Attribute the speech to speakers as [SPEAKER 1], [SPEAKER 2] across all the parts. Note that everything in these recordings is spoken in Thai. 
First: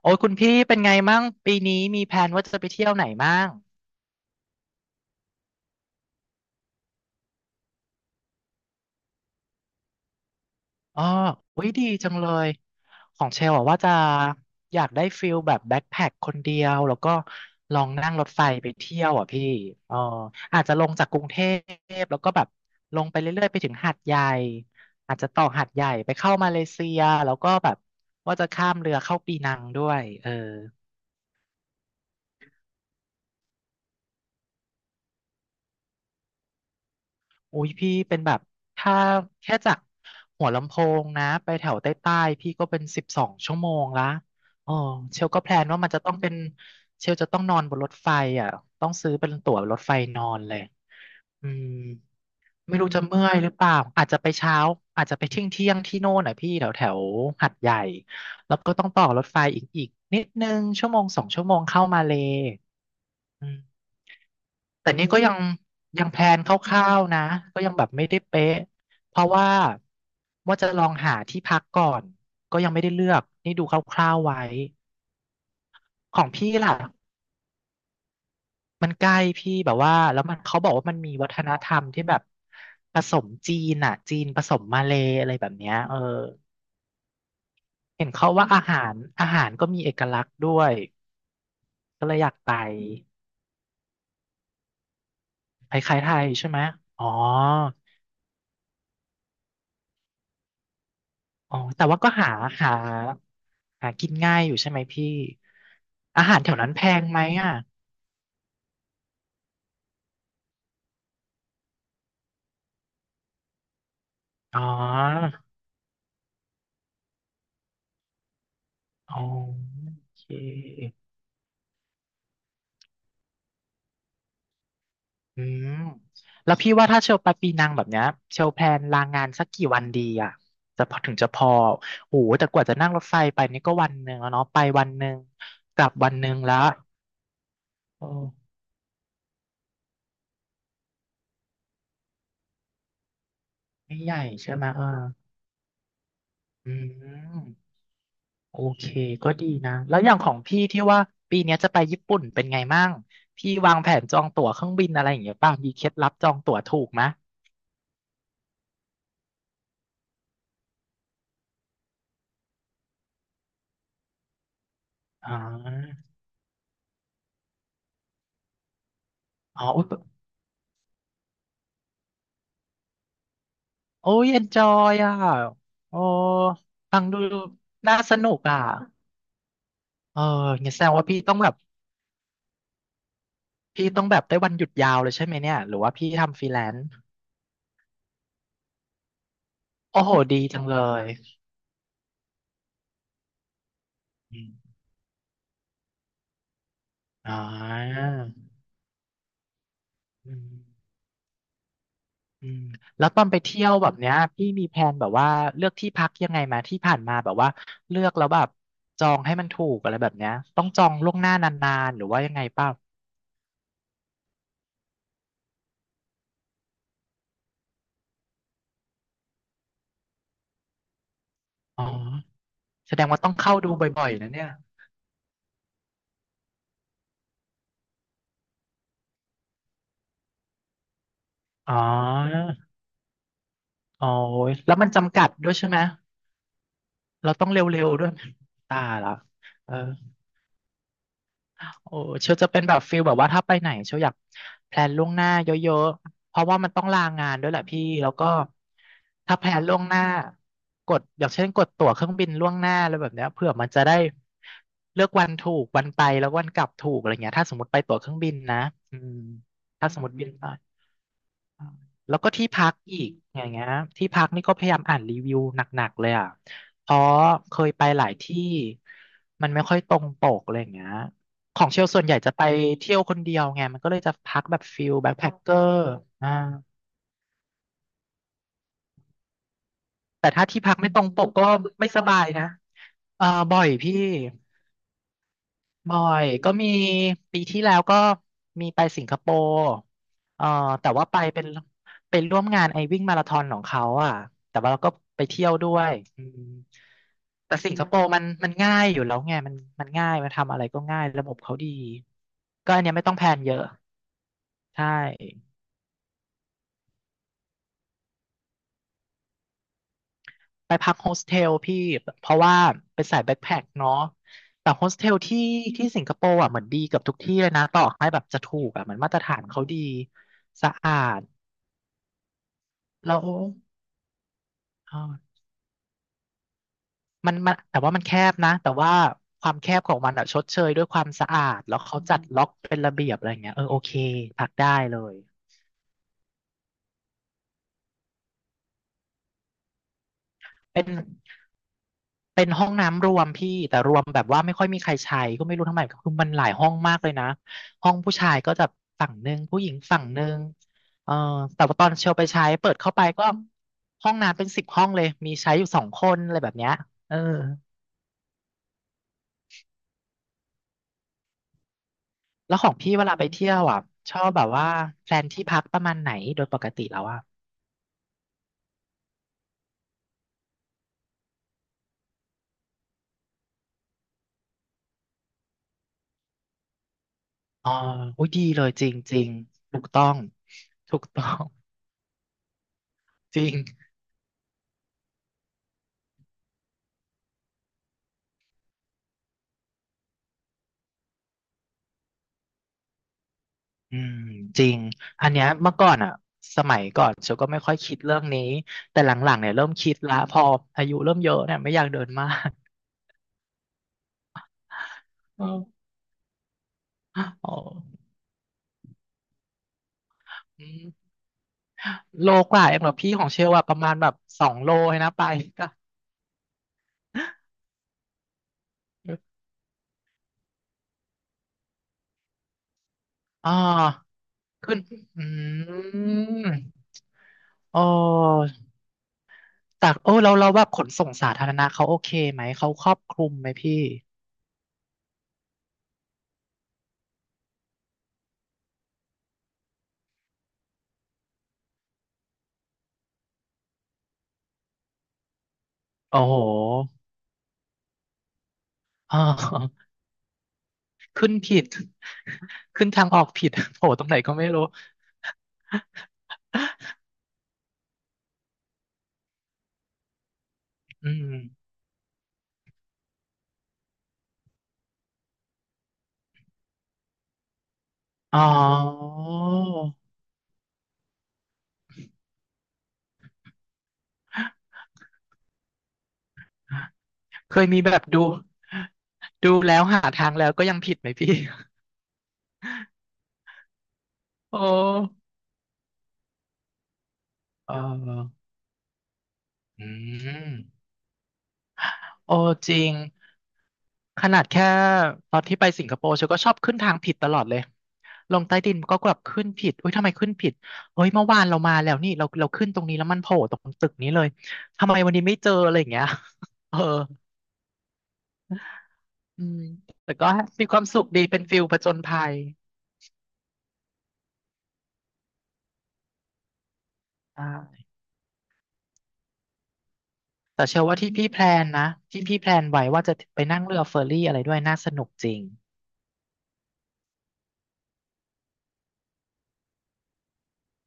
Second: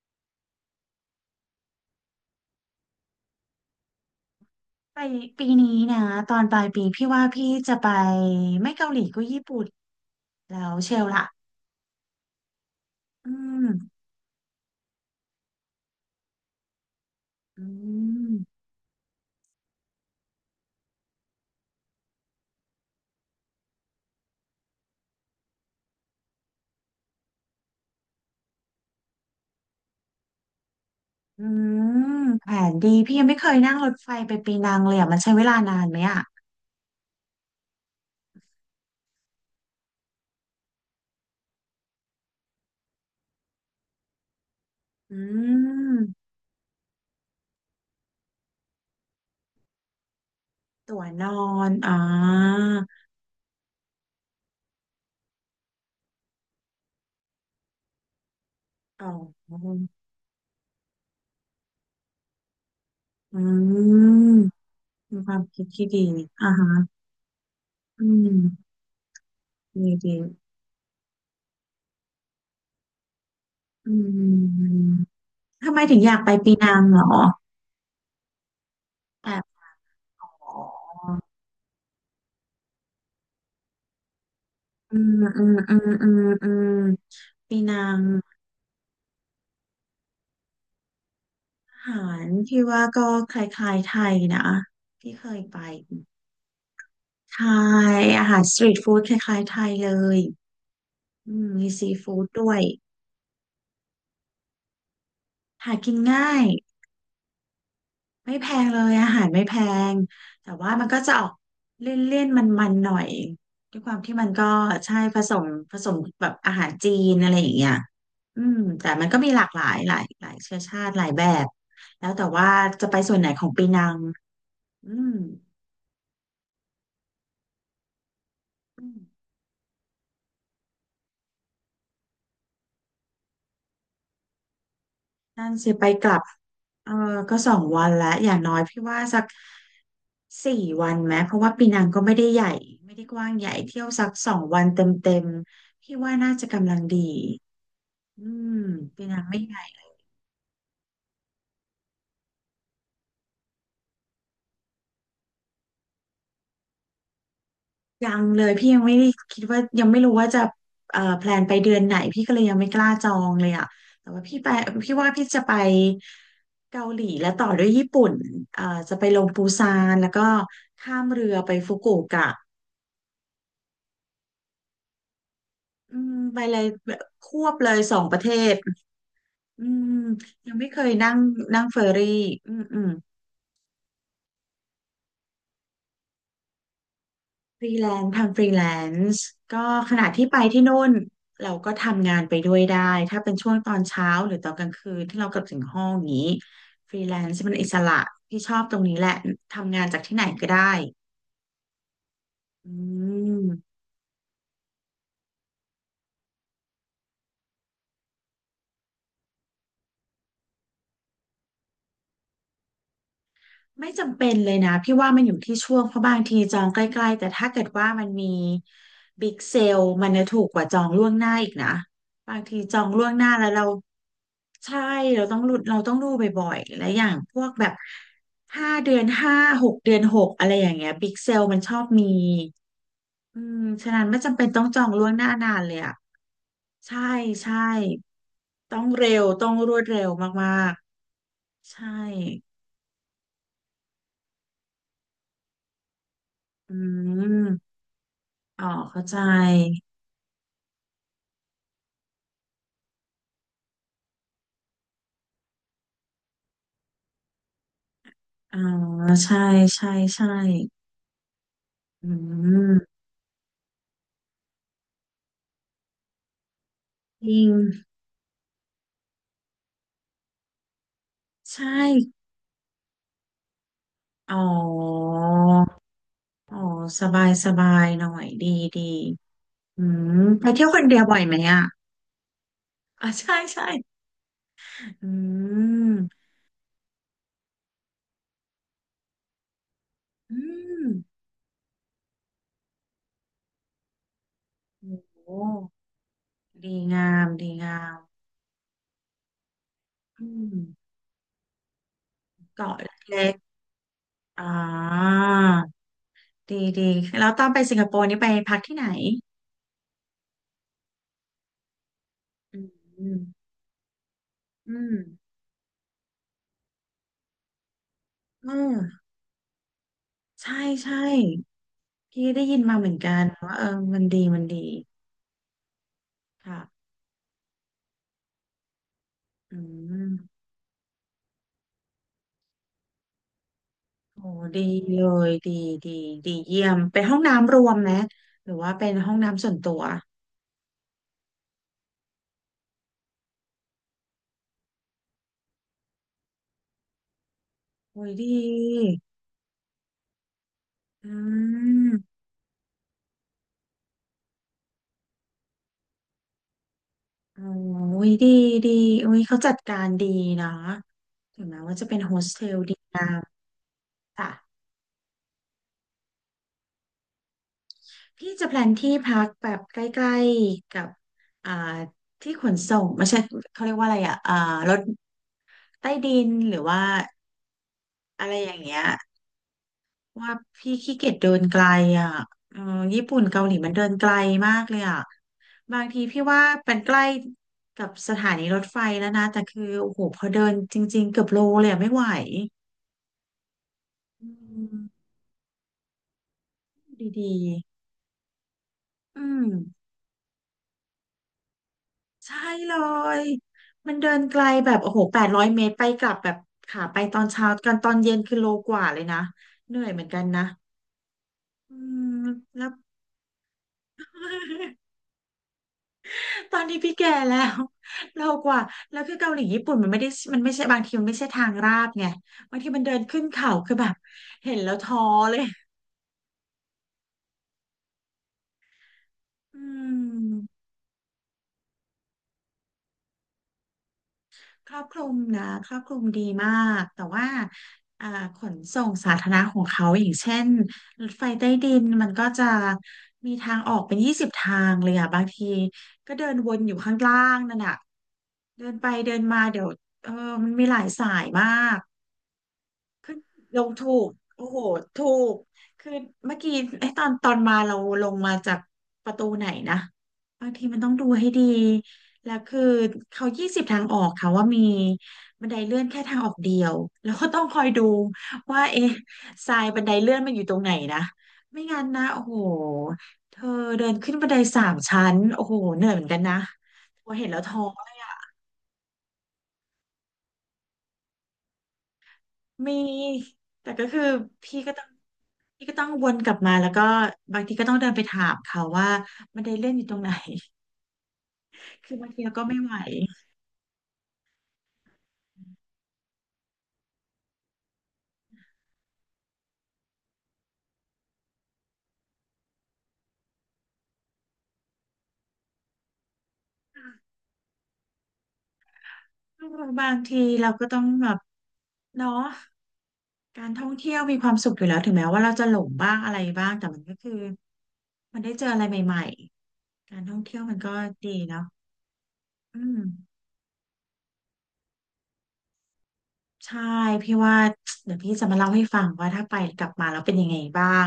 [SPEAKER 1] โอ้ยคุณพี่เป็นไงมั่งปีนี้มีแผนว่าจะไปเที่ยวไหนมั่ง
[SPEAKER 2] ไปปีนี้นะตอนปลายปีพี่ว่าพี่จะไปไม่เกาหลีก็ญี่ปุ่นแล้วเช
[SPEAKER 1] อ๋อ
[SPEAKER 2] ลล่ะ
[SPEAKER 1] อุ้ยดีจังเลยขอ
[SPEAKER 2] อื
[SPEAKER 1] งเชลอะว่าจะ
[SPEAKER 2] ม
[SPEAKER 1] อยากได้ฟิลแบบแบ็คแพ็คคนเดียวแล้วก็
[SPEAKER 2] อื
[SPEAKER 1] ลองนั่งรถไฟ
[SPEAKER 2] ม
[SPEAKER 1] ไปเที่ยวอ่ะพี่เอออาจจะลงจากกรุงเทพแล้วก็แบบลงไปเรื่อยๆไปถึงหาดใหญ่อาจจะต่อหาดใหญ่ไปเข้ามาเลเซียแล้วก็แบบว่าจะข้ามเรือเข้าปีนังด้วยเออ
[SPEAKER 2] อืมแผนดีพี่ยังไม่เคยนั่งรถไฟไปปีนังเลยอ่ะมันใช้เวลานานไหมอ่ะ
[SPEAKER 1] อุ้ยพี่เป็นแบบถ้าแค่จากหัวลำโพงนะไปแถวใต้ๆพี่ก็เป็น12 ชั่วโมงละอ๋อ
[SPEAKER 2] อื
[SPEAKER 1] เชลก็แพลนว่ามันจะต้องเป็
[SPEAKER 2] ม
[SPEAKER 1] นเชลจะต้องนอนบนรถไฟอ่ะต้องซื้อเป็นตั๋วรถไฟนอนเลย
[SPEAKER 2] ตั๋วนอ
[SPEAKER 1] อืม
[SPEAKER 2] นอ๋อ
[SPEAKER 1] ไม่รู้จะเมื่อยหรือเปล่าอาจจะไปเช้าอาจจะไปเที่ยงเที่ยงที่โน่นอ่ะพี่แถวแถวหัดใหญ่แล้วก็ต้องต่
[SPEAKER 2] อ๋
[SPEAKER 1] อ
[SPEAKER 2] อ
[SPEAKER 1] รถไฟอีกนิดนึงชั่วโมงสองชั่วโมงเข้ามาเลย์
[SPEAKER 2] อื
[SPEAKER 1] อืม
[SPEAKER 2] ม
[SPEAKER 1] แต่นี่
[SPEAKER 2] มี
[SPEAKER 1] ก็
[SPEAKER 2] ค
[SPEAKER 1] ยั
[SPEAKER 2] วา
[SPEAKER 1] ง
[SPEAKER 2] มคิดที่ดี
[SPEAKER 1] ยังแพลน
[SPEAKER 2] อ่า
[SPEAKER 1] คร่า
[SPEAKER 2] ฮะ
[SPEAKER 1] วๆนะก็ยังแบบ
[SPEAKER 2] อื
[SPEAKER 1] ไม่ได้เป๊ะ
[SPEAKER 2] ม
[SPEAKER 1] เพราะว่า
[SPEAKER 2] ดีดี
[SPEAKER 1] ว่าจะลองหาที่พักก่อนก็ยังไม่ได้เลือกนี่ดู
[SPEAKER 2] อื
[SPEAKER 1] คร่าวๆไว้
[SPEAKER 2] มทำไมถึงอยา
[SPEAKER 1] ข
[SPEAKER 2] ก
[SPEAKER 1] อง
[SPEAKER 2] ไป
[SPEAKER 1] พี่
[SPEAKER 2] ปีนั
[SPEAKER 1] ล่ะ
[SPEAKER 2] งเหรอ
[SPEAKER 1] มันใกล้
[SPEAKER 2] แอบ
[SPEAKER 1] พี่แบบว่าแล้วมัน
[SPEAKER 2] อ๋อ
[SPEAKER 1] เขาบอกว่ามันมีวัฒนธรรมที่แบบผสมจีนอ่ะจีนผสมมาเล
[SPEAKER 2] อืม
[SPEAKER 1] ย์อะไร
[SPEAKER 2] อื
[SPEAKER 1] แบ
[SPEAKER 2] ม
[SPEAKER 1] บเนี้
[SPEAKER 2] อื
[SPEAKER 1] ย
[SPEAKER 2] ม
[SPEAKER 1] เออ
[SPEAKER 2] อืมอืมปีนัง
[SPEAKER 1] เห็นเขาว่าอาหารก็มีเอกลักษณ์ด้วย
[SPEAKER 2] อาห
[SPEAKER 1] ก็เล
[SPEAKER 2] า
[SPEAKER 1] ยอ
[SPEAKER 2] ร
[SPEAKER 1] ยากไป
[SPEAKER 2] ที่ว่าก็คล้ายๆไทยนะที่เคยไป
[SPEAKER 1] คล้ายๆไทยใช่ไหมอ๋อ
[SPEAKER 2] ไทยอาหารสตรีทฟู้ดคล้ายๆไทยเลยอืม
[SPEAKER 1] อ๋อ
[SPEAKER 2] มี
[SPEAKER 1] แต่
[SPEAKER 2] ซี
[SPEAKER 1] ว่าก็
[SPEAKER 2] ฟู้ดด้วย
[SPEAKER 1] หาหากินง่ายอยู่ใช่ไหมพี่
[SPEAKER 2] หากิน
[SPEAKER 1] อา
[SPEAKER 2] ง่า
[SPEAKER 1] หาร
[SPEAKER 2] ย
[SPEAKER 1] แถวนั้นแพงไหมอ่ะ
[SPEAKER 2] ไม่แพงเลยอาหารไม่แพงแต่ว่ามันก็จะออกเลี่ยนๆมันๆหน่อยด้วยความที่มันก็
[SPEAKER 1] อ๋อ
[SPEAKER 2] ใช่ผสมผสมแบบอาหารจีนอะไรอย่างเงี้ยอืมแต่มัน
[SPEAKER 1] อ๋
[SPEAKER 2] ก็
[SPEAKER 1] อ
[SPEAKER 2] มีหลากหลายหลาย
[SPEAKER 1] โอ
[SPEAKER 2] ห
[SPEAKER 1] เ
[SPEAKER 2] ลายเชื้อชาติ
[SPEAKER 1] ค
[SPEAKER 2] หลายแบบแล้วแต่ว่าจะไปส่วนไหนของปีนังอืม
[SPEAKER 1] อืมแล้วพี่ว่าถ้าเชลไปปีนังแบบเนี้ยเชลแพลน
[SPEAKER 2] อืม
[SPEAKER 1] ลางานสักกี่วันดีอ่ะจะพอโอ้โหแต่กว่าจะนั่งรถไฟไปนี่ก็วันหนึ่งแล้วเนาะไปวันหนึ่ง
[SPEAKER 2] นั่นสิ
[SPEAKER 1] ก
[SPEAKER 2] ไป
[SPEAKER 1] ลับ
[SPEAKER 2] ก
[SPEAKER 1] วัน
[SPEAKER 2] ลับ
[SPEAKER 1] หนึ่งแล้ว
[SPEAKER 2] เออก็สองวันแล้ว
[SPEAKER 1] โอ้
[SPEAKER 2] อย่างน้อยพี่ว่าสัก4 วันไหมเพราะว่าปีนังก็ไม่ได้ใหญ่ไม่ได้กว้างใหญ่เที่ยว
[SPEAKER 1] ไม่
[SPEAKER 2] สั
[SPEAKER 1] ให
[SPEAKER 2] ก
[SPEAKER 1] ญ่
[SPEAKER 2] สอง
[SPEAKER 1] ใช่
[SPEAKER 2] วั
[SPEAKER 1] ไหม
[SPEAKER 2] น
[SPEAKER 1] เออ
[SPEAKER 2] เต็มๆพี่ว่าน่าจะ
[SPEAKER 1] อื
[SPEAKER 2] กำลัง
[SPEAKER 1] ม
[SPEAKER 2] ดี อืม
[SPEAKER 1] โอเค
[SPEAKER 2] เป็นยัง
[SPEAKER 1] ก็
[SPEAKER 2] ไม่
[SPEAKER 1] ดี
[SPEAKER 2] ไง
[SPEAKER 1] นะแล้วอย่างของพี่ที่ว่าปีเนี้ยจะไปญี่ปุ่นเป็นไงมั่งพี่วางแผนจองตั๋วเครื่องบินอะไรอย่างเงี้ยป่ะมีเคล็ดลับจองตั๋วถูกไหม
[SPEAKER 2] ยังเลยพี่ยังไม่ได้คิดว่ายังไม่รู้ว่าจะแพลนไปเดือนไหนพี่ก็เลยยังไม่กล้าจองเลยอ่ะแต่ว่าพี่ไปพี่ว่าพี่
[SPEAKER 1] อ๋อ
[SPEAKER 2] จะไปเกาหลีแล้วต่อด้วยญี่ปุ่นเอ่อจะไปลงปู
[SPEAKER 1] อ๋อ
[SPEAKER 2] ซา
[SPEAKER 1] อุ๊ย
[SPEAKER 2] นแล้วก็ข้ามเรือไปฟุกุโอกะ
[SPEAKER 1] โอ้ยเอนจอยอ่ะ
[SPEAKER 2] อื
[SPEAKER 1] โอ้
[SPEAKER 2] มไปเลย
[SPEAKER 1] ฟังดู
[SPEAKER 2] ควบเลยส
[SPEAKER 1] น่า
[SPEAKER 2] องป
[SPEAKER 1] ส
[SPEAKER 2] ระเท
[SPEAKER 1] นุก
[SPEAKER 2] ศ
[SPEAKER 1] อ่ะ
[SPEAKER 2] อืม
[SPEAKER 1] เออ
[SPEAKER 2] ยังไม่
[SPEAKER 1] เนี่ย
[SPEAKER 2] เค
[SPEAKER 1] แสด
[SPEAKER 2] ย
[SPEAKER 1] งว่า
[SPEAKER 2] นั่งนั่งเฟอร์รี่อืมอืม
[SPEAKER 1] พี่ต้องแบบได้วันหยุดยาวเลยใช่ไหมเนี่ยหรือว่าพี่ทำฟรีแลนซ์
[SPEAKER 2] ฟรีแลนซ์ทำฟรีแลนซ์ก็ข
[SPEAKER 1] โอ้
[SPEAKER 2] ณะ
[SPEAKER 1] โห
[SPEAKER 2] ที่ไป
[SPEAKER 1] ดีจั
[SPEAKER 2] ที่
[SPEAKER 1] ง
[SPEAKER 2] โน่
[SPEAKER 1] เล
[SPEAKER 2] น
[SPEAKER 1] ย
[SPEAKER 2] เราก็ทำงานไปด้วยได้ถ้าเป็นช่วงตอนเช้าหรือ
[SPEAKER 1] อ
[SPEAKER 2] ตอ
[SPEAKER 1] ม
[SPEAKER 2] นกลางคืนที่เรากลับถึงห้องอย่างนี้ฟรีแลน
[SPEAKER 1] อ๋
[SPEAKER 2] ซ์มันอิสระ
[SPEAKER 1] อ
[SPEAKER 2] ที่ชอบตรงนี้แหละทำงานจากที่ไหน
[SPEAKER 1] อืม
[SPEAKER 2] ก็ได้
[SPEAKER 1] อืม
[SPEAKER 2] อื
[SPEAKER 1] แล้วตอนไปเที่ย
[SPEAKER 2] ม
[SPEAKER 1] วแบบเนี้ยพี่มีแผนแบบว่าเลือกที่พักยังไงมาที่ผ่านมาแบบว่าเลือกแล้วแบบจองให้มันถูกอะไรแบบเนี้ยต้องจองล่วงหน้านานๆหรือว่ายังไงเปล่า
[SPEAKER 2] ไม่จำเป็นเลยนะพี่ว่ามันอยู่ที่ช่วงเพราะบางทีจองใกล้ๆแต่ถ้าเกิดว่ามันมีบิ๊กเซลมันจะถูกกว่าจองล่วงหน้าอีกนะ
[SPEAKER 1] อ๋อ
[SPEAKER 2] บางทีจอง
[SPEAKER 1] แสด
[SPEAKER 2] ล่ว
[SPEAKER 1] ง
[SPEAKER 2] ง
[SPEAKER 1] ว่า
[SPEAKER 2] ห
[SPEAKER 1] ต้
[SPEAKER 2] น้า
[SPEAKER 1] อง
[SPEAKER 2] แล้ว
[SPEAKER 1] เข้า
[SPEAKER 2] เรา
[SPEAKER 1] ดูบ่อยๆนะเนี่ย
[SPEAKER 2] ใช่เราต้องรุดเราต้องดูบ่อยๆและอย่างพวกแบบห้าเดือนห้าหกเดือนหกอะไรอย่างเงี้ยบิ๊กเซลมันช
[SPEAKER 1] อ๋
[SPEAKER 2] อ
[SPEAKER 1] อ
[SPEAKER 2] บมีอืมฉะนั้
[SPEAKER 1] อ๋
[SPEAKER 2] น
[SPEAKER 1] อ
[SPEAKER 2] ไม่จำเป็นต้อง
[SPEAKER 1] แล้
[SPEAKER 2] จ
[SPEAKER 1] ว
[SPEAKER 2] อ
[SPEAKER 1] มัน
[SPEAKER 2] งล่วง
[SPEAKER 1] จำ
[SPEAKER 2] ห
[SPEAKER 1] กั
[SPEAKER 2] น้า
[SPEAKER 1] ดด้
[SPEAKER 2] นา
[SPEAKER 1] วย
[SPEAKER 2] น
[SPEAKER 1] ใช่
[SPEAKER 2] เล
[SPEAKER 1] ไห
[SPEAKER 2] ย
[SPEAKER 1] ม
[SPEAKER 2] อ่ะใช่
[SPEAKER 1] เราต้อง
[SPEAKER 2] ใช่
[SPEAKER 1] เร็วๆด้วย
[SPEAKER 2] ต้
[SPEAKER 1] ตา
[SPEAKER 2] อง
[SPEAKER 1] ยละ
[SPEAKER 2] เร็วต้องร
[SPEAKER 1] เออ
[SPEAKER 2] วดเร็วมากๆใช่
[SPEAKER 1] โอ้เชียวจะเป็นแบบฟิลแบบว่าถ้าไปไหนเชีอยากแพลนล่วงหน้าเยอะๆเพราะว่ามัน
[SPEAKER 2] อื
[SPEAKER 1] ต้องลางานด้วยแหละ
[SPEAKER 2] ม
[SPEAKER 1] พี่แล้วก็
[SPEAKER 2] อ๋อเข้าใจ
[SPEAKER 1] ถ้าแพลนล่วงหน้ากดอย่างเช่นกดตั๋วเครื่องบินล่วงหน้าอะไรแบบเนี้ยเผื่อมันจะได้เลือกวันถูกวันไปแล้ววันกลับถูกอะไรเงี้ยถ้าสมมติไปตั๋วเครื่องบิน
[SPEAKER 2] อ๋
[SPEAKER 1] นะ
[SPEAKER 2] อ
[SPEAKER 1] อืม
[SPEAKER 2] ใช่ใช่
[SPEAKER 1] ถ้าสมมติบิ
[SPEAKER 2] ใช่
[SPEAKER 1] นไป อ่า
[SPEAKER 2] อื
[SPEAKER 1] แล้วก็ที่พักอี
[SPEAKER 2] ม
[SPEAKER 1] กอย่างเงี้ยที่พักนี่ก็พยายามอ่านรีวิวหนักๆเลยอ่ะเพราะ
[SPEAKER 2] จริง
[SPEAKER 1] เคยไปหลายที่มันไม่ค่อยตรงปกอะไรอย่างเงี้ยข
[SPEAKER 2] ใช
[SPEAKER 1] องเชลส่วนใหญ่
[SPEAKER 2] ่
[SPEAKER 1] จะไปเที่ยวคนเดียวไงมันก็เลยจะ
[SPEAKER 2] อ๋อ
[SPEAKER 1] พักแบบฟิลแบ็คแพ็คเกอร์อ่า
[SPEAKER 2] อ๋อสบายสบายหน่อยดีดีอืม
[SPEAKER 1] แต่
[SPEAKER 2] ไป
[SPEAKER 1] ถ้าที่
[SPEAKER 2] เที่ยว
[SPEAKER 1] พัก
[SPEAKER 2] คน
[SPEAKER 1] ไม่
[SPEAKER 2] เดี
[SPEAKER 1] ต
[SPEAKER 2] ย
[SPEAKER 1] ร
[SPEAKER 2] ว
[SPEAKER 1] ง
[SPEAKER 2] บ่อ
[SPEAKER 1] ป
[SPEAKER 2] ย
[SPEAKER 1] ก
[SPEAKER 2] ไหม
[SPEAKER 1] ก็
[SPEAKER 2] อ่ะ
[SPEAKER 1] ไม่สบายนะ
[SPEAKER 2] อ๋อ
[SPEAKER 1] เออ
[SPEAKER 2] ใช่
[SPEAKER 1] บ่อ
[SPEAKER 2] ใช่
[SPEAKER 1] ยพี่
[SPEAKER 2] อื
[SPEAKER 1] บ่อ
[SPEAKER 2] ม
[SPEAKER 1] ยก็มีปีที่แล้วก็มีไปสิงคโปร์
[SPEAKER 2] อื
[SPEAKER 1] เอ่อ
[SPEAKER 2] ม
[SPEAKER 1] แต่ว่าไปเป็นร่วมงานไอวิ่งมาราธอนของเขาอ่ะแต่ว่าเราก็
[SPEAKER 2] โอ้
[SPEAKER 1] ไป
[SPEAKER 2] โห
[SPEAKER 1] เที่ยวด้วยอืม
[SPEAKER 2] ดีงามดี
[SPEAKER 1] แต่สิง
[SPEAKER 2] งา
[SPEAKER 1] คโป
[SPEAKER 2] ม
[SPEAKER 1] ร์มันง่ายอยู่แล้วไงมันง่าย
[SPEAKER 2] อื
[SPEAKER 1] มันทำ
[SPEAKER 2] ม
[SPEAKER 1] อะไรก็ง่ายระบบเขาดีก็
[SPEAKER 2] เกาะ
[SPEAKER 1] อัน
[SPEAKER 2] เ
[SPEAKER 1] เนี้ยไม่ต้อง
[SPEAKER 2] ล็
[SPEAKER 1] แพล
[SPEAKER 2] ก
[SPEAKER 1] นเยอะ
[SPEAKER 2] ๆอ๋อ
[SPEAKER 1] ใช่
[SPEAKER 2] ดีดีแล้วตอนไปสิงคโปร์นี่ไปพักที่ไหน
[SPEAKER 1] ไปพักโฮสเทลพี่เพราะว่า
[SPEAKER 2] อืมอ
[SPEAKER 1] เป็นสายแบ็คแพ็คเนาะแต่
[SPEAKER 2] ื
[SPEAKER 1] โฮส
[SPEAKER 2] ม
[SPEAKER 1] เทลที่สิงคโปร์อ่ะเหมือนดีเกับทุกที่เลยนะต่อให้แบบจะ
[SPEAKER 2] อื
[SPEAKER 1] ถูก
[SPEAKER 2] ม
[SPEAKER 1] อ่ะเหมือนมาตรฐานเขาดี
[SPEAKER 2] ใช่
[SPEAKER 1] สะอา
[SPEAKER 2] ใช่
[SPEAKER 1] ด
[SPEAKER 2] พี่ได้ยินมาเหมือน
[SPEAKER 1] แล้
[SPEAKER 2] กัน
[SPEAKER 1] ว
[SPEAKER 2] ว่าเออมันดีมันดี
[SPEAKER 1] เอ่า
[SPEAKER 2] ค่ะ
[SPEAKER 1] มันแต่ว่ามันแคบนะแต่ว่าควา
[SPEAKER 2] อื
[SPEAKER 1] มแคบของมันอะช
[SPEAKER 2] ม
[SPEAKER 1] ดเชยด้วยความสะอาดแล้วเขาจัดล็อกเป็นระเบียบอะไรเงี้ยเออโอเค
[SPEAKER 2] โอ้
[SPEAKER 1] พัก
[SPEAKER 2] ดี
[SPEAKER 1] ได้เล
[SPEAKER 2] เล
[SPEAKER 1] ย
[SPEAKER 2] ยดีดีดีเยี่ยมเป็นห้องน้ำรวมไหมหรือว่าเป็นห้องน้ำส่วนตัว
[SPEAKER 1] เป็นเป็นห้องน้ำรวมพี่ แต่รวมแบบว่าไม่ค่อยมีใครใช้ก็ไม่รู้ทำไมคือมันหลายห้องมากเลยนะห้อง
[SPEAKER 2] โอ้ย
[SPEAKER 1] ผู้
[SPEAKER 2] ดี
[SPEAKER 1] ชายก็จะฝั่งหนึ่งผู้หญิงฝั่งหนึ่ง
[SPEAKER 2] อื
[SPEAKER 1] เออแต่ว่าตอนเชล
[SPEAKER 2] ม
[SPEAKER 1] ไปใช้เปิดเข้าไปก็ห้องน้ำเป็น10 ห้องเลยมีใช้อยู่สองคนอะไรแบบเนี้ยเออ
[SPEAKER 2] โอ้ยดีดีโอ้ยเขาจัดการดีเนาะถึงแม้ว่าจะเป็นโฮสเท
[SPEAKER 1] แล้ว
[SPEAKER 2] ล
[SPEAKER 1] ขอ
[SPEAKER 2] ดี
[SPEAKER 1] งพี่เว
[SPEAKER 2] งา
[SPEAKER 1] ลา
[SPEAKER 2] ม
[SPEAKER 1] ไปเที่ยวอ่ะชอ
[SPEAKER 2] ค่ะ
[SPEAKER 1] บแบบว่าแพลนที่พักประมาณไหนโดยปกติแล้วอ่ะ
[SPEAKER 2] พี่จะแพลนที่พักแบบใกล้ๆกับอ่าที่ขนส่งไม่ใช่เขาเรียกว่าอะไรอ่ะรถใต้ดินหรือว่า
[SPEAKER 1] อ๋ออุ้
[SPEAKER 2] อะ
[SPEAKER 1] ย
[SPEAKER 2] ไร
[SPEAKER 1] ดี
[SPEAKER 2] อย่าง
[SPEAKER 1] เลย
[SPEAKER 2] เงี้ย
[SPEAKER 1] จริงจริงถูกต้อง
[SPEAKER 2] ว่าพี่ขี้
[SPEAKER 1] ถูก
[SPEAKER 2] เกียจ
[SPEAKER 1] ต้อ
[SPEAKER 2] เดิ
[SPEAKER 1] ง
[SPEAKER 2] นไกลอ่ะเออญี่ปุ่น
[SPEAKER 1] จ
[SPEAKER 2] เกา
[SPEAKER 1] ริ
[SPEAKER 2] หลี
[SPEAKER 1] ง
[SPEAKER 2] มันเดินไกลมากเลยอ่ะ บางทีพี่ว่ามันใกล้กับสถานีรถไฟแล้วนะแต่คือโอ้โหพอเดินจริงๆเกือบโลเลยอะไม่ไหว
[SPEAKER 1] อืม
[SPEAKER 2] อื
[SPEAKER 1] จริง
[SPEAKER 2] ม
[SPEAKER 1] อันเนี้ยเมื่อก่อนอ่ะสมัยก่อน
[SPEAKER 2] ดี
[SPEAKER 1] ฉันก็ไม่ค่อยคิดเรื่องนี้แต่ห
[SPEAKER 2] ๆอื
[SPEAKER 1] ลังๆ
[SPEAKER 2] ม
[SPEAKER 1] เนี่ยเริ่มคิดละพออายุเริ่มเยอะเนี่ยไม่อยากเดินมา
[SPEAKER 2] ใช่
[SPEAKER 1] ก
[SPEAKER 2] เลยมันเดินไกลแบบโอ้โหแปดร้อ
[SPEAKER 1] เอ
[SPEAKER 2] ย
[SPEAKER 1] อ
[SPEAKER 2] เมตรไปกลับแบบขาไปตอน เช้า
[SPEAKER 1] อ๋อ
[SPEAKER 2] กันตอนเย็นคือโลกว่าเลยนะเหนื่อยเหมือนกันนะ
[SPEAKER 1] อืม
[SPEAKER 2] อืม
[SPEAKER 1] โลกว่า
[SPEAKER 2] แล้ว
[SPEAKER 1] เองเหรอพี่ของเชลว่าประมาณแบบ2 โล เลยนะไปก็
[SPEAKER 2] ตอนนี้พี่แก่แล้ว เรากว่าแล้วคือเกาหลี ญี่ปุ่นมันไม่ได้มันไม่ใช่บางทีมันไม่ใช่ทางราบไงบางทีมันเดินขึ้น
[SPEAKER 1] อ๋
[SPEAKER 2] เขา
[SPEAKER 1] อ
[SPEAKER 2] คือแบบเห็นแล้ว
[SPEAKER 1] ขึ้น
[SPEAKER 2] ท้อ
[SPEAKER 1] อื
[SPEAKER 2] เลย
[SPEAKER 1] มโอ้
[SPEAKER 2] อื
[SPEAKER 1] ตากโอ้เรา
[SPEAKER 2] ม
[SPEAKER 1] ว่าขนส่งสาธารณะเขาโอเคไหมเขาครอบคลุมไหมพี่
[SPEAKER 2] ครอบคลุมนะครอบคลุมดีมากแต่ว่าอ่าขนส่งสาธารณะของเขาอย่างเช่นรถไฟใต้ดินมันก็จะมีทางออกเป็นยี่สิบทางเลยอะบางทีก็
[SPEAKER 1] โอ้
[SPEAKER 2] เดิ
[SPEAKER 1] โห
[SPEAKER 2] นวนอยู่ข้างล่างนั่นอะเดินไปเดิ
[SPEAKER 1] อ๋
[SPEAKER 2] นมาเดี๋ยว
[SPEAKER 1] อ
[SPEAKER 2] เออมันมีหลายสา ย
[SPEAKER 1] ขึ้น
[SPEAKER 2] มา
[SPEAKER 1] ผิด
[SPEAKER 2] ก
[SPEAKER 1] ขึ้นทาง
[SPEAKER 2] ขึ้
[SPEAKER 1] อ
[SPEAKER 2] น
[SPEAKER 1] อกผิด
[SPEAKER 2] ลง
[SPEAKER 1] โผล่
[SPEAKER 2] ถู
[SPEAKER 1] ตร
[SPEAKER 2] ก
[SPEAKER 1] งไหนก็
[SPEAKER 2] โอ้
[SPEAKER 1] ไม่
[SPEAKER 2] โห
[SPEAKER 1] รู้
[SPEAKER 2] ถูกคือเมื่อกี้ไอ้ตอนมาเราลงมาจากประตูไหนนะบางทีมันต้องดู
[SPEAKER 1] อื
[SPEAKER 2] ให้
[SPEAKER 1] ม
[SPEAKER 2] ดีแล้วคือเขา20 ทางออกค่ะว่ามีบันไดเลื่อนแค่ทางออกเดียวแล้วก็ต้องคอยดู
[SPEAKER 1] อ๋อ
[SPEAKER 2] ว่าเอ๊ะทรายบันไดเลื่อนมันอยู่ตรงไหนนะไม่งั้นนะโอ้โหเธอเดินขึ้นบันได3 ชั้นโอ้โหเหนื่อยเหมือนกันนะพอเห็นแล้วท้
[SPEAKER 1] เค
[SPEAKER 2] อ
[SPEAKER 1] ยมี
[SPEAKER 2] เล
[SPEAKER 1] แบ
[SPEAKER 2] ย
[SPEAKER 1] บ
[SPEAKER 2] อะ
[SPEAKER 1] ดูดูแล้วหาทางแล้วก็ยังผิดไหมพี่
[SPEAKER 2] มีแต่ก็คือ
[SPEAKER 1] โอ
[SPEAKER 2] พี่ก็ต้อง
[SPEAKER 1] ้
[SPEAKER 2] นี่ก็ต้องวนกลับมาแล้วก็บางทีก็
[SPEAKER 1] เ
[SPEAKER 2] ต้องเดินไปถาม
[SPEAKER 1] ออ
[SPEAKER 2] เขาว่าบันไดเลื่อนอ
[SPEAKER 1] อื
[SPEAKER 2] ยู่ตรงไหน
[SPEAKER 1] ม
[SPEAKER 2] คือบางทีเรา
[SPEAKER 1] โอ้
[SPEAKER 2] ก็ไม่ไห
[SPEAKER 1] จ
[SPEAKER 2] ว
[SPEAKER 1] ริงขนาดแค่ตอนที่ไปสิงคโปร์ฉันก็ชอบขึ้นทางผิดตลอดเลยลงใต้ดินก็แบบขึ้นผิดอุ้ยทำไมขึ้นผิดเฮ้ยเมื่อวานเรามาแล้วนี่เราขึ้นตรงนี้แล้วมันโผล่ตรงตึกนี้เลยทำไมวันนี้ไม่เจออะไรอย่างเงี้ย เอออืม
[SPEAKER 2] บาง
[SPEAKER 1] แต่
[SPEAKER 2] ที
[SPEAKER 1] ก็
[SPEAKER 2] เราก็
[SPEAKER 1] มีค
[SPEAKER 2] ต้อ
[SPEAKER 1] วา
[SPEAKER 2] ง
[SPEAKER 1] มสุ
[SPEAKER 2] แบ
[SPEAKER 1] ข
[SPEAKER 2] บ
[SPEAKER 1] ดีเป็นฟิลผจญ
[SPEAKER 2] เนาะ
[SPEAKER 1] ภัย
[SPEAKER 2] การท่องเที่ยวมีความสุขอยู่แล้วถึงแม้ว่าเราจะหลงบ้างอะไรบ้างแต่มันก็คือ
[SPEAKER 1] อ่า
[SPEAKER 2] มันได้เจออะไรใหม่ๆการท่องเที่ยวมัน
[SPEAKER 1] แต่
[SPEAKER 2] ก็
[SPEAKER 1] เชื่อว่าที่
[SPEAKER 2] ดี
[SPEAKER 1] พี่แพ
[SPEAKER 2] เนาะ
[SPEAKER 1] ลนนะที่พี่แพล
[SPEAKER 2] อื
[SPEAKER 1] น
[SPEAKER 2] ม
[SPEAKER 1] ไว้ว่าจะไปนั่งเรือเฟอร์รี่อะไรด้วยน่าสนุกจริง
[SPEAKER 2] ใช่พี่ว่าเดี๋ยวพี่จะมาเล่าให้ฟังว่าถ้าไปกลับมาแล้วเป็นยังไงบ้าง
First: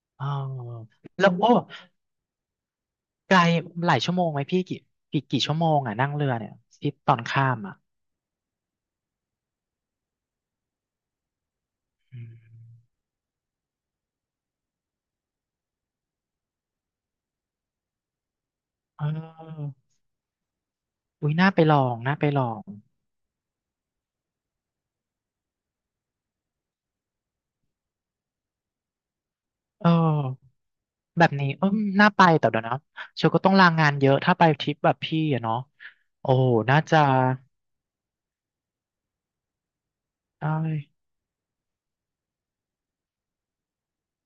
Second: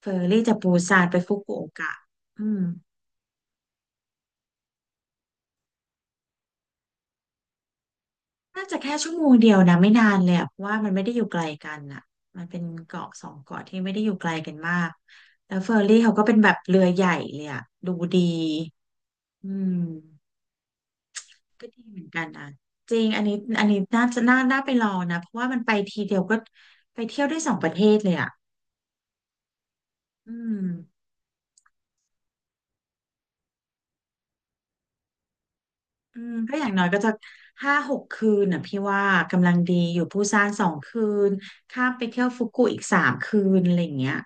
[SPEAKER 2] เฟอ
[SPEAKER 1] อ๋อ
[SPEAKER 2] ร์รี่จากปูซานไป
[SPEAKER 1] แล้ว
[SPEAKER 2] ฟุ
[SPEAKER 1] โอ้
[SPEAKER 2] กุโอกะอืม
[SPEAKER 1] ไกลหลายชั่วโมงไหมพี่กี่ชั่วโมงอ่ะนั่งเรือเนี่ยที่ตอนข้ามอ่ะ
[SPEAKER 2] น่าจะแค่ชั่วโมงเดียวนะไม่นานเลยอะเพราะว่ามันไม่ได้อยู่ไกลกันอ่ะ
[SPEAKER 1] อื
[SPEAKER 2] มันเป็น
[SPEAKER 1] ม
[SPEAKER 2] เกาะสองเกาะที่ไม่ได้อยู่ไกลกันมากแล้วเฟอร์รี่เขาก็เป็นแบบเรือใหญ่เลยอ่ะดูดี
[SPEAKER 1] เอ
[SPEAKER 2] อืม
[SPEAKER 1] ออุ้ยน่าไป
[SPEAKER 2] ก็
[SPEAKER 1] ลอ
[SPEAKER 2] ดี
[SPEAKER 1] ง
[SPEAKER 2] เหมือน
[SPEAKER 1] น่า
[SPEAKER 2] กั
[SPEAKER 1] ไป
[SPEAKER 2] น
[SPEAKER 1] ล
[SPEAKER 2] นะ
[SPEAKER 1] อง
[SPEAKER 2] จริงอันนี้อันนี้น่าจะน่าไปลองนะเพราะว่ามันไปทีเดียวก็ไปเที่ยวได้สองประเทศเลยอ่ะ
[SPEAKER 1] เอ
[SPEAKER 2] อืม
[SPEAKER 1] อแบบนี้เออน่าไปแต่เดี๋ยวนะเชลก็ต้องลางานเยอะถ้าไปทริปแบบพี่อะเนาะ
[SPEAKER 2] อื
[SPEAKER 1] โอ้
[SPEAKER 2] มก็อย่าง
[SPEAKER 1] น่า
[SPEAKER 2] น้อย
[SPEAKER 1] จะ
[SPEAKER 2] ก็จะห้าหกคืนน่ะพี่ว่ากำลังดีอยู่ปูซาน
[SPEAKER 1] อ้
[SPEAKER 2] สองคืนข้ามไปเที่ยวฟุกุอีกสามคืนอะไรอย่างเงี้ย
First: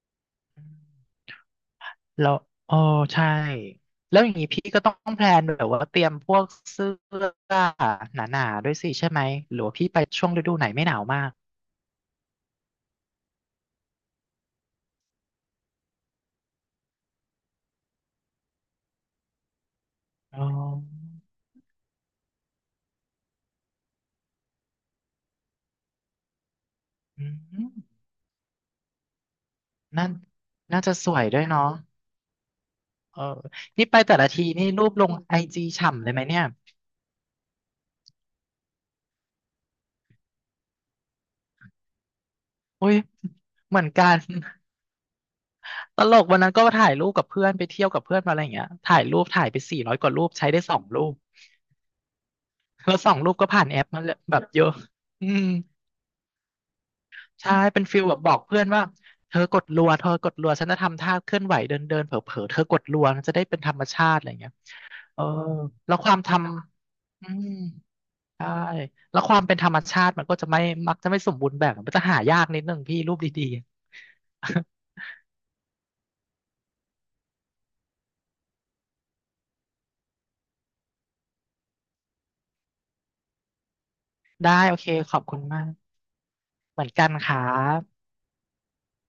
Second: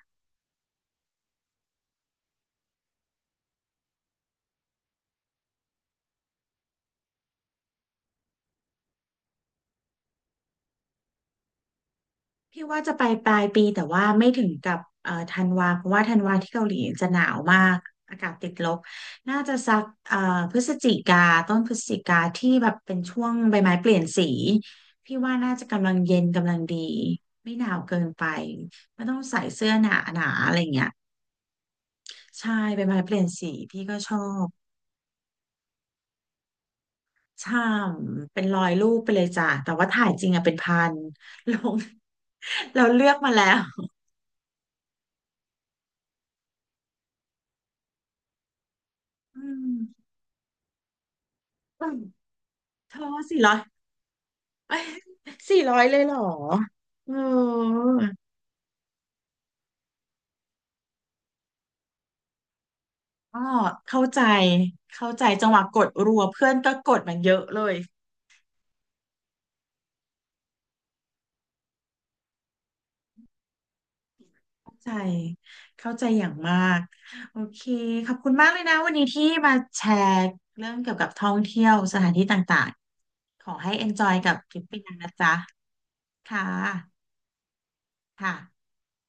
[SPEAKER 1] แล้วเออใช่แล้วอย่างนี้พี่ก็ต้องแพลนแบบว่าเตรียมพวกเสื้อหนาๆด้วยสิใช่ไหมหรือว่าพี่ไปช่วงฤดูไหนไม่หนาวมาก
[SPEAKER 2] พี่ว่าจะไปปลายปีแต่ว่าไม่ถึงกับธันวาเพราะว่าธันวาที่เกาหลีจะหนาวมากอากาศติดลบน่าจะสัก
[SPEAKER 1] อ๋อ
[SPEAKER 2] พฤศจิกาต้นพฤศจิกาที่แบบเป็นช่วงใบไม้เปลี่ยนสีพี่ว่าน่าจะกำลังเย็นกำลังดี
[SPEAKER 1] อื
[SPEAKER 2] ไม่ห
[SPEAKER 1] ม
[SPEAKER 2] นาวเกินไปไม่ต้องใส่เสื้อหนา
[SPEAKER 1] นั่น
[SPEAKER 2] หนาอะไร
[SPEAKER 1] น่า
[SPEAKER 2] เงี้ย
[SPEAKER 1] จะสวยด้วยเนาะ
[SPEAKER 2] ใช่ใบไม้เป
[SPEAKER 1] เอ
[SPEAKER 2] ลี่
[SPEAKER 1] อ
[SPEAKER 2] ยนสีพี่
[SPEAKER 1] นี่
[SPEAKER 2] ก็
[SPEAKER 1] ไป
[SPEAKER 2] ช
[SPEAKER 1] แต่
[SPEAKER 2] อ
[SPEAKER 1] ละที
[SPEAKER 2] บ
[SPEAKER 1] นี่รูปลงไอจีฉ่ำเลยไหมเนี่ย
[SPEAKER 2] ใช่เป็นร้อยรูปไปเลยจ้ะแต่ว่าถ่ายจริงอะเป็นพันลง เรา
[SPEAKER 1] อุ้ย
[SPEAKER 2] เลือกมาแล้ว
[SPEAKER 1] เหมือนกัน ตลกวันนั้นก็ถ่ายรูปกับเพื่อนไปเที่ยวกับเพื่อนมาอะไรอย่างเงี้ยถ่ายรูป
[SPEAKER 2] อื
[SPEAKER 1] ถ่ายไป400ก
[SPEAKER 2] ม
[SPEAKER 1] ว่ารูปใช้ได้สองรูปแล้
[SPEAKER 2] เธ
[SPEAKER 1] วสอ
[SPEAKER 2] อ
[SPEAKER 1] งรูป
[SPEAKER 2] สี่
[SPEAKER 1] ก็
[SPEAKER 2] ร้อย
[SPEAKER 1] ผ่านแอปมาเลยแบบเย อะ
[SPEAKER 2] เอ้ย
[SPEAKER 1] อืม
[SPEAKER 2] สี่ร้อยเลยเหรอเออ
[SPEAKER 1] ใช่เป็นฟิลแบบบอกเพื่อนว่าเธอกดรัวเธอกดรัวฉันจะทำท่าเคลื่อนไหวเดินเดินเผลอเผลอๆเธอกดรัวมันจะ
[SPEAKER 2] ก็
[SPEAKER 1] ได้เป็นธรรม
[SPEAKER 2] เข้า
[SPEAKER 1] ชาติ
[SPEAKER 2] ใจ
[SPEAKER 1] อะไรอย่างเงี้ย
[SPEAKER 2] เข้า
[SPEAKER 1] เอ
[SPEAKER 2] ใจ
[SPEAKER 1] อ
[SPEAKER 2] จังหวะกด
[SPEAKER 1] แล้วค
[SPEAKER 2] รั
[SPEAKER 1] วาม
[SPEAKER 2] ว
[SPEAKER 1] ท
[SPEAKER 2] เพื่อนก็กดมัน
[SPEAKER 1] ำอื
[SPEAKER 2] เยอะ
[SPEAKER 1] ม
[SPEAKER 2] เลย
[SPEAKER 1] ใช่แล้วความเป็นธรรมชาติมันก็จะไม่มักจะไม่สมบูรณ์แบบมันจะหายากนิดนึงพี่รูปดี
[SPEAKER 2] เข้าใจเข้าใจอย่างมากโอเคขอบคุณมากเลยนะวันนี้ที่มาแชร์เรื่องเกี่ยวกับท่องเที่ยวสถานที่ต่างๆ ขอให้ enjoy กับ
[SPEAKER 1] ๆ ได้
[SPEAKER 2] ทริป
[SPEAKER 1] โอ
[SPEAKER 2] ปี
[SPEAKER 1] เค
[SPEAKER 2] หนังนะ
[SPEAKER 1] ขอบ
[SPEAKER 2] จ๊ะ
[SPEAKER 1] คุณมาก
[SPEAKER 2] ค่
[SPEAKER 1] เหมือนกั
[SPEAKER 2] ะ
[SPEAKER 1] นครับ
[SPEAKER 2] ค่ะ